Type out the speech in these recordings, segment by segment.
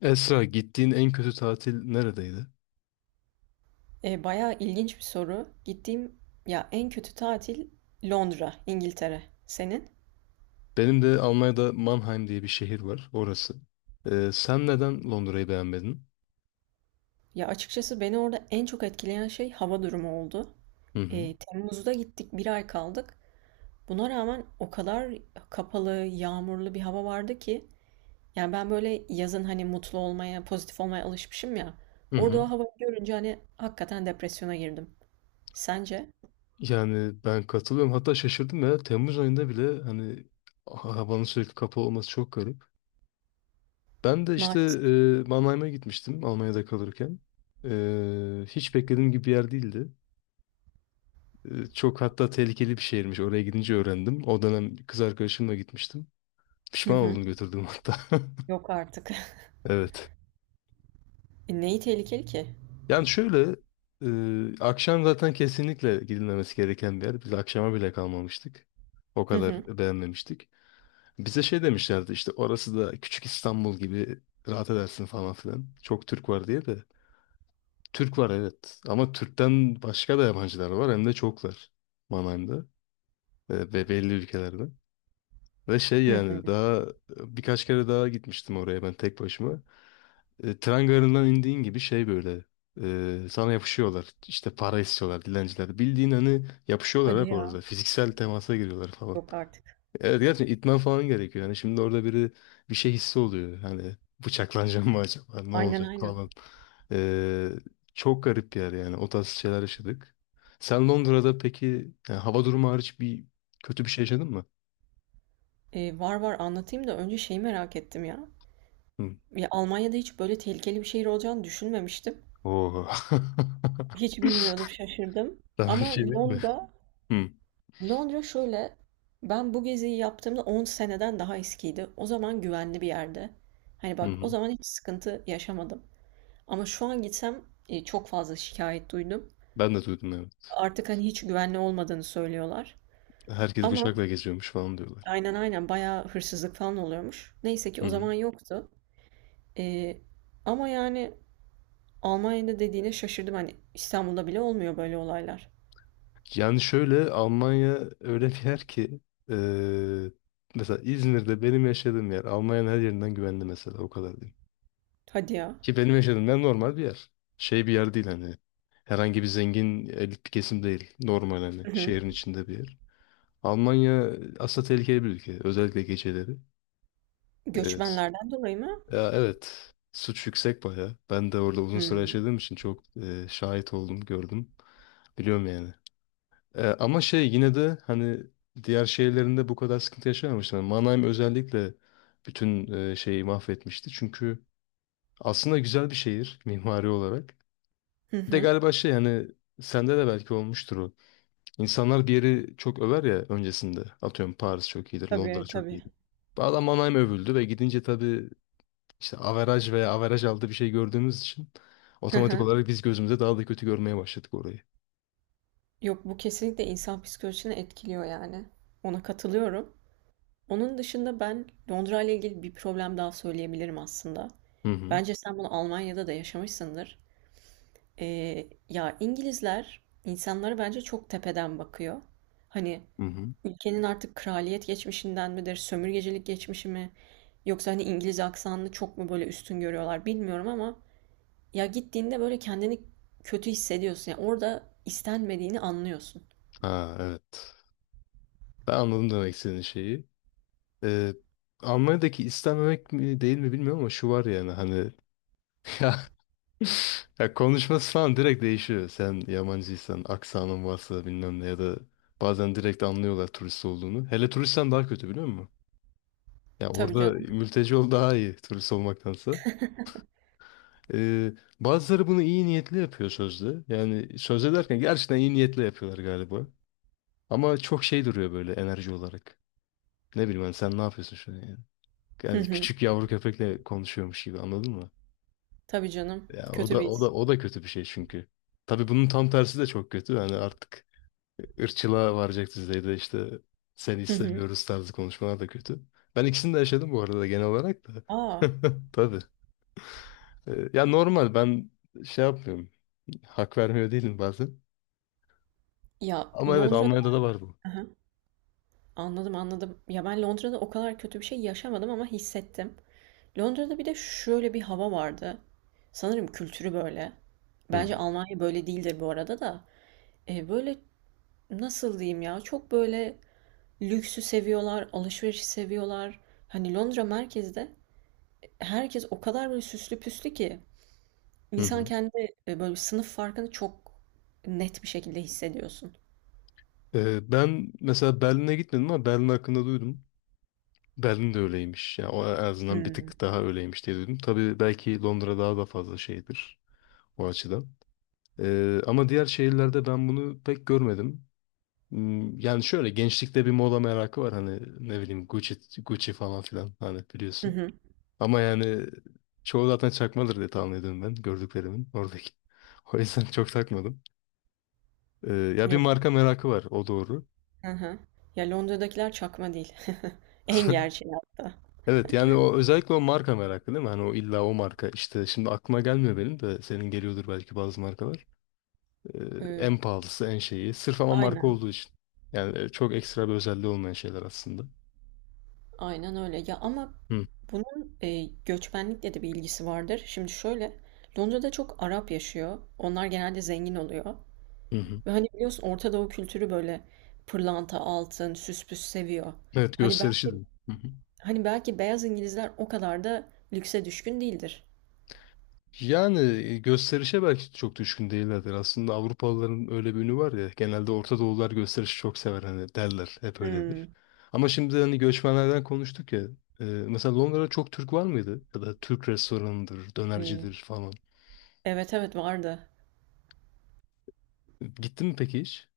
Esra, gittiğin en kötü tatil neredeydi? Bayağı ilginç bir soru. Gittiğim ya en kötü tatil Londra, İngiltere. Senin? Benim de Almanya'da Mannheim diye bir şehir var, orası. Sen neden Londra'yı beğenmedin? Ya açıkçası beni orada en çok etkileyen şey hava durumu oldu. Hı hı. Temmuz'da gittik, bir ay kaldık. Buna rağmen o kadar kapalı, yağmurlu bir hava vardı ki. Yani ben böyle yazın hani mutlu olmaya, pozitif olmaya alışmışım ya. Hı hı. Orada o havayı görünce hani hakikaten depresyona girdim. Sence? Yani ben katılıyorum. Hatta şaşırdım ya. Temmuz ayında bile hani havanın sürekli kapalı olması çok garip. Ben de işte Maalesef. Mannheim'a gitmiştim Almanya'da kalırken. Hiç beklediğim gibi bir yer değildi. Çok hatta tehlikeli bir şehirmiş. Oraya gidince öğrendim. O dönem kız arkadaşımla gitmiştim. Hı Pişman hı. oldum götürdüğüm hatta. Yok artık. Evet. Neyi tehlikeli ki? Yani şöyle akşam zaten kesinlikle gidilmemesi gereken bir yer. Biz akşama bile kalmamıştık. O Hı hı. kadar beğenmemiştik. Bize şey demişlerdi işte orası da küçük İstanbul gibi rahat edersin falan filan. Çok Türk var diye de. Türk var evet ama Türk'ten başka da yabancılar var hem de çoklar Mannheim'da ve belli ülkelerden. Ve şey Hı. yani daha birkaç kere daha gitmiştim oraya ben tek başıma. Tren garından indiğin gibi şey böyle sana yapışıyorlar. İşte para istiyorlar dilenciler. Bildiğin hani yapışıyorlar Hadi hep ya. orada. Fiziksel temasa giriyorlar falan. Yok artık. Evet gerçekten itmen falan gerekiyor. Yani şimdi orada biri bir şey hissi oluyor. Hani bıçaklanacağım mı acaba? Ne Aynen olacak aynen. falan. E, Çok garip bir yer yani. O tarz şeyler yaşadık. Sen Londra'da peki yani hava durumu hariç bir kötü bir şey yaşadın mı? Var var anlatayım da önce şeyi merak ettim ya. Hı. Ya Almanya'da hiç böyle tehlikeli bir şehir olacağını düşünmemiştim. Oo. Hiç bilmiyordum, şaşırdım. Sana bir Ama şey diyeyim mi? Londra, Hı. Londra şöyle, ben bu geziyi yaptığımda 10 seneden daha eskiydi. O zaman güvenli bir yerde. Hani Hı bak o hı. zaman hiç sıkıntı yaşamadım. Ama şu an gitsem çok fazla şikayet duydum. Ben de duydum evet. Artık hani hiç güvenli olmadığını söylüyorlar. Herkes Ama bıçakla geziyormuş falan diyorlar. aynen aynen bayağı hırsızlık falan oluyormuş. Neyse ki Hı o hı. zaman yoktu. Eee, ama yani Almanya'da dediğine şaşırdım. Hani İstanbul'da bile olmuyor böyle olaylar. Yani şöyle Almanya öyle bir yer ki eee, mesela İzmir'de benim yaşadığım yer Almanya'nın her yerinden güvenli mesela o kadar diyeyim. Hadi ya. Ki benim yaşadığım yer normal bir yer. Şey bir yer değil hani herhangi bir zengin elit bir kesim değil. Normal hani Hı hı. şehrin içinde bir yer. Almanya aslında tehlikeli bir ülke. Özellikle geceleri. Evet. Göçmenlerden dolayı mı? Ya evet. Suç yüksek bayağı. Ben de orada uzun süre Hmm. yaşadığım için çok şahit oldum, gördüm. Biliyorum yani. Ama şey yine de hani diğer şehirlerinde bu kadar sıkıntı yaşamamışlar. Mannheim özellikle bütün şeyi mahvetmişti. Çünkü aslında güzel bir şehir mimari olarak. Hı Bir de hı. galiba şey hani sende de belki olmuştur o. İnsanlar bir yeri çok över ya öncesinde. Atıyorum Paris çok iyidir, Londra Tabii çok tabii. iyidir. Bu adam Mannheim övüldü ve gidince tabii işte averaj veya averaj aldı bir şey gördüğümüz için Hı otomatik hı. olarak biz gözümüze daha da kötü görmeye başladık orayı. Yok, bu kesinlikle insan psikolojisini etkiliyor yani. Ona katılıyorum. Onun dışında ben Londra ile ilgili bir problem daha söyleyebilirim aslında. Hı hı. Bence sen bunu Almanya'da da yaşamışsındır. Ya İngilizler insanlara bence çok tepeden bakıyor. Hani Hı hı. ülkenin artık kraliyet geçmişinden midir, sömürgecilik geçmişi mi? Yoksa hani İngiliz aksanını çok mu böyle üstün görüyorlar bilmiyorum ama ya gittiğinde böyle kendini kötü hissediyorsun. Yani orada istenmediğini anlıyorsun. Ha evet. Ben anladım demek istediğin şeyi. Ee, Almanya'daki istenmemek mi değil mi bilmiyorum ama şu var yani hani ya, ya konuşması falan direkt değişiyor. Sen yabancıysan, aksanın varsa bilmem ne ya da bazen direkt anlıyorlar turist olduğunu. Hele turistsen daha kötü biliyor musun? Ya Tabii orada canım. mülteci ol daha iyi turist olmaktansa. Ee, Bazıları bunu iyi niyetli yapıyor sözde. Yani sözde derken gerçekten iyi niyetli yapıyorlar galiba. Ama çok şey duruyor böyle enerji olarak. Ne bileyim ben sen ne yapıyorsun şu an yani? Hı Yani hı. küçük yavru köpekle konuşuyormuş gibi anladın mı? Tabii canım. Ya o Kötü da bir o his. da o da kötü bir şey çünkü. Tabii bunun tam tersi de çok kötü. Yani artık ırkçılığa varacak düzeyde işte seni Hı hı. istemiyoruz tarzı konuşmalar da kötü. Ben ikisini de yaşadım bu arada genel olarak da. Aa. Tabii. Ya normal ben şey yapmıyorum. Hak vermiyor değilim bazen. Ya Ama evet Londra'da. Almanya'da da var bu. Hı hı. Anladım anladım. Ya ben Londra'da o kadar kötü bir şey yaşamadım ama hissettim. Londra'da bir de şöyle bir hava vardı. Sanırım kültürü böyle. Hı hı. Bence Almanya böyle değildir bu arada da. Böyle, nasıl diyeyim ya, çok böyle lüksü seviyorlar, alışverişi seviyorlar. Hani Londra merkezde herkes o kadar böyle süslü püslü ki Hı insan hı. kendi, böyle sınıf farkını çok net bir şekilde hissediyorsun. Ben mesela Berlin'e gitmedim ama Berlin hakkında duydum. Berlin de öyleymiş. Ya o en azından bir Hımm. tık daha öyleymiş diye duydum. Tabii belki Londra daha da fazla şeydir o açıdan. Ama diğer şehirlerde ben bunu pek görmedim. Yani şöyle gençlikte bir moda merakı var hani ne bileyim Gucci, Gucci falan filan hani Hı biliyorsun. hı. Ama yani çoğu zaten çakmadır diye tahmin ediyorum ben gördüklerimin oradaki. O yüzden çok takmadım. Ya bir Yok. marka merakı var o doğru. Hı hı. Ya, Londra'dakiler çakma değil. En gerçeği hatta. Evet yani o özellikle o marka merakı değil mi? Hani o illa o marka işte şimdi aklıma gelmiyor benim de senin geliyordur belki bazı markalar. Ee, En Eee, pahalısı en şeyi sırf ama marka aynen, olduğu için. Yani çok ekstra bir özelliği olmayan şeyler aslında. aynen öyle. Ya, ama Hı bunun göçmenlikle de bir ilgisi vardır. Şimdi şöyle, Londra'da çok Arap yaşıyor. Onlar genelde zengin oluyor. hı. Hı. Ve hani biliyorsun Orta Doğu kültürü böyle pırlanta, altın, süspüs seviyor. Evet Hani gösterişi de. belki Hı hı. hani belki beyaz İngilizler o kadar da lükse düşkün değildir. Yani gösterişe belki çok düşkün değillerdir. Aslında Avrupalıların öyle bir ünü var ya. Genelde Orta Doğulular gösterişi çok sever hani derler. Hep öyledir. Hmm. Ama şimdi hani göçmenlerden konuştuk ya. Mesela Londra'da çok Türk var mıydı? Ya da Türk restoranıdır, Ee, dönercidir falan. evet evet vardı. Gittin mi peki hiç?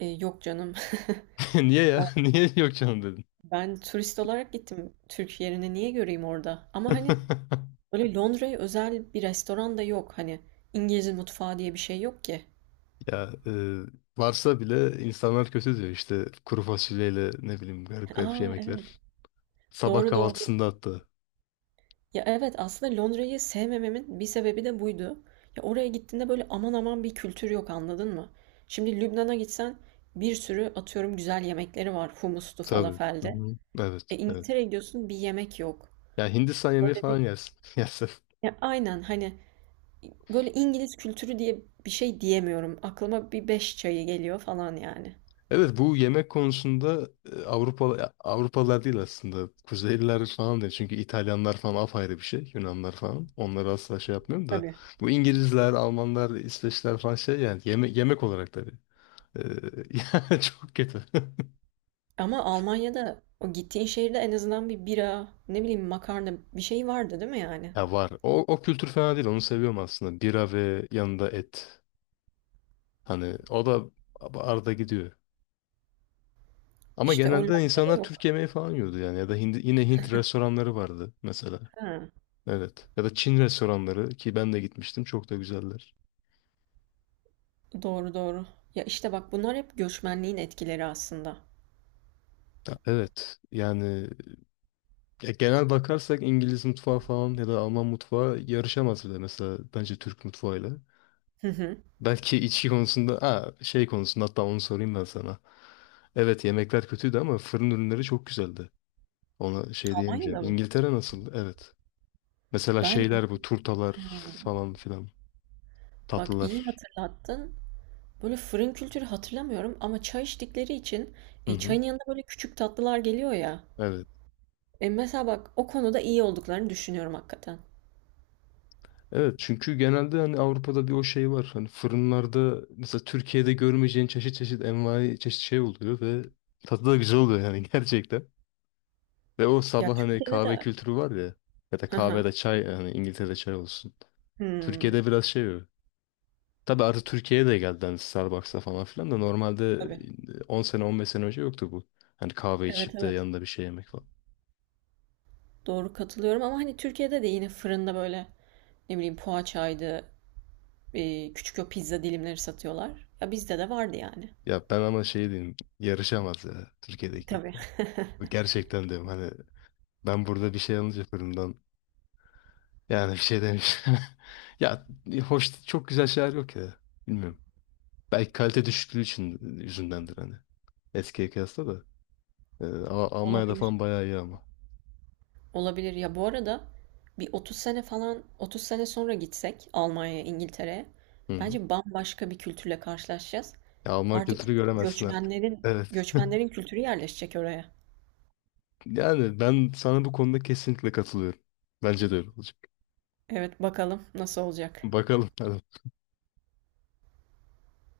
Yok canım. Niye ya? Niye yok canım dedin? Ben turist olarak gittim. Türk yerini niye göreyim orada? Ama hani böyle Londra'ya özel bir restoran da yok. Hani İngiliz mutfağı diye bir şey yok ki. Ya varsa bile insanlar kötü diyor işte kuru fasulyeyle ne bileyim garip garip Aa evet. yemekler. Sabah Doğru doğru. kahvaltısında hatta. Ya evet aslında Londra'yı sevmememin bir sebebi de buydu. Ya oraya gittiğinde böyle aman aman bir kültür yok anladın mı? Şimdi Lübnan'a gitsen bir sürü atıyorum güzel yemekleri var, humustu Tabii. Hı falafelde. hı. Evet, E evet. İngiltere'ye gidiyorsun bir yemek yok. Ya Hindistan yemeği Böyle falan bir yersin. yersin. ya aynen hani böyle İngiliz kültürü diye bir şey diyemiyorum. Aklıma bir beş çayı geliyor falan yani. Evet bu yemek konusunda Avrupalılar değil aslında. Kuzeyliler falan değil. Çünkü İtalyanlar falan apayrı bir şey. Yunanlar falan. Onları asla şey yapmıyorum da. Tabii. Bu İngilizler, Almanlar, İsveçler falan şey yani. Yemek olarak tabii. Ee, Yani çok kötü. Ama Almanya'da o gittiğin şehirde en azından bir bira, ne bileyim makarna bir şey vardı değil mi yani? Ya var. O kültür fena değil. Onu seviyorum aslında. Bira ve yanında et. Hani o da arada gidiyor. Ama İşte o genelde Londra'da insanlar Türk yok. yemeği falan yiyordu yani. Ya da yine Hint restoranları vardı mesela. Ha. Evet. Ya da Çin restoranları ki ben de gitmiştim çok da güzeller. Doğru doğru. Ya işte bak bunlar hep göçmenliğin etkileri aslında. Ya evet. Yani ya genel bakarsak İngiliz mutfağı falan ya da Alman mutfağı yarışamaz bile mesela bence Türk mutfağıyla. Hı hı. Belki içki konusunda ha, şey konusunda hatta onu sorayım ben sana. Evet yemekler kötüydü ama fırın ürünleri çok güzeldi. Ona şey diyemeyeceğim. Almanya'da mı? İngiltere nasıl? Evet. Mesela Ben şeyler bu turtalar ha, falan filan bak iyi tatlılar. hatırlattın. Böyle fırın kültürü hatırlamıyorum ama çay içtikleri için Hı hı. çayın yanında böyle küçük tatlılar geliyor ya. Evet. Mesela bak o konuda iyi olduklarını düşünüyorum hakikaten. Evet çünkü genelde hani Avrupa'da bir o şey var. Hani fırınlarda mesela Türkiye'de görmeyeceğin çeşit çeşit envai çeşit şey oluyor ve tadı da güzel oluyor yani gerçekten. Ve o Ya sabah hani Türkiye'de kahve de. kültürü var ya ya da Hı hı. kahvede çay hani İngiltere'de çay olsun. Hmm, Türkiye'de biraz şey o. Tabii artık Türkiye'ye de geldi hani Starbucks'a falan filan da normalde tabii. 10 sene 15 sene önce yoktu bu. Hani kahve Evet içip de evet. yanında bir şey yemek falan. Doğru katılıyorum ama hani Türkiye'de de yine fırında böyle ne bileyim poğaçaydı, küçük o pizza dilimleri satıyorlar. Ya bizde de vardı yani. Ya ben ama şey diyeyim yarışamaz ya Türkiye'deki. Tabii. Gerçekten diyorum hani ben burada bir şey alınca fırından. Yani bir şey demiş. Ya hoş çok güzel şeyler yok ya. Bilmiyorum. Belki kalite düşüklüğü için yüzündendir hani. Eskiye kıyasla da. Ama Almanya'da Olabilir. falan bayağı iyi ama. Olabilir. Ya bu arada bir 30 sene falan 30 sene sonra gitsek Almanya'ya, İngiltere'ye Hı hı. bence bambaşka bir kültürle karşılaşacağız. Ya Alman Artık kültürü çünkü göremezsin artık. göçmenlerin Evet. göçmenlerin kültürü yerleşecek oraya. Yani ben sana bu konuda kesinlikle katılıyorum. Bence de öyle olacak. Evet bakalım nasıl olacak. Bakalım. Hadi.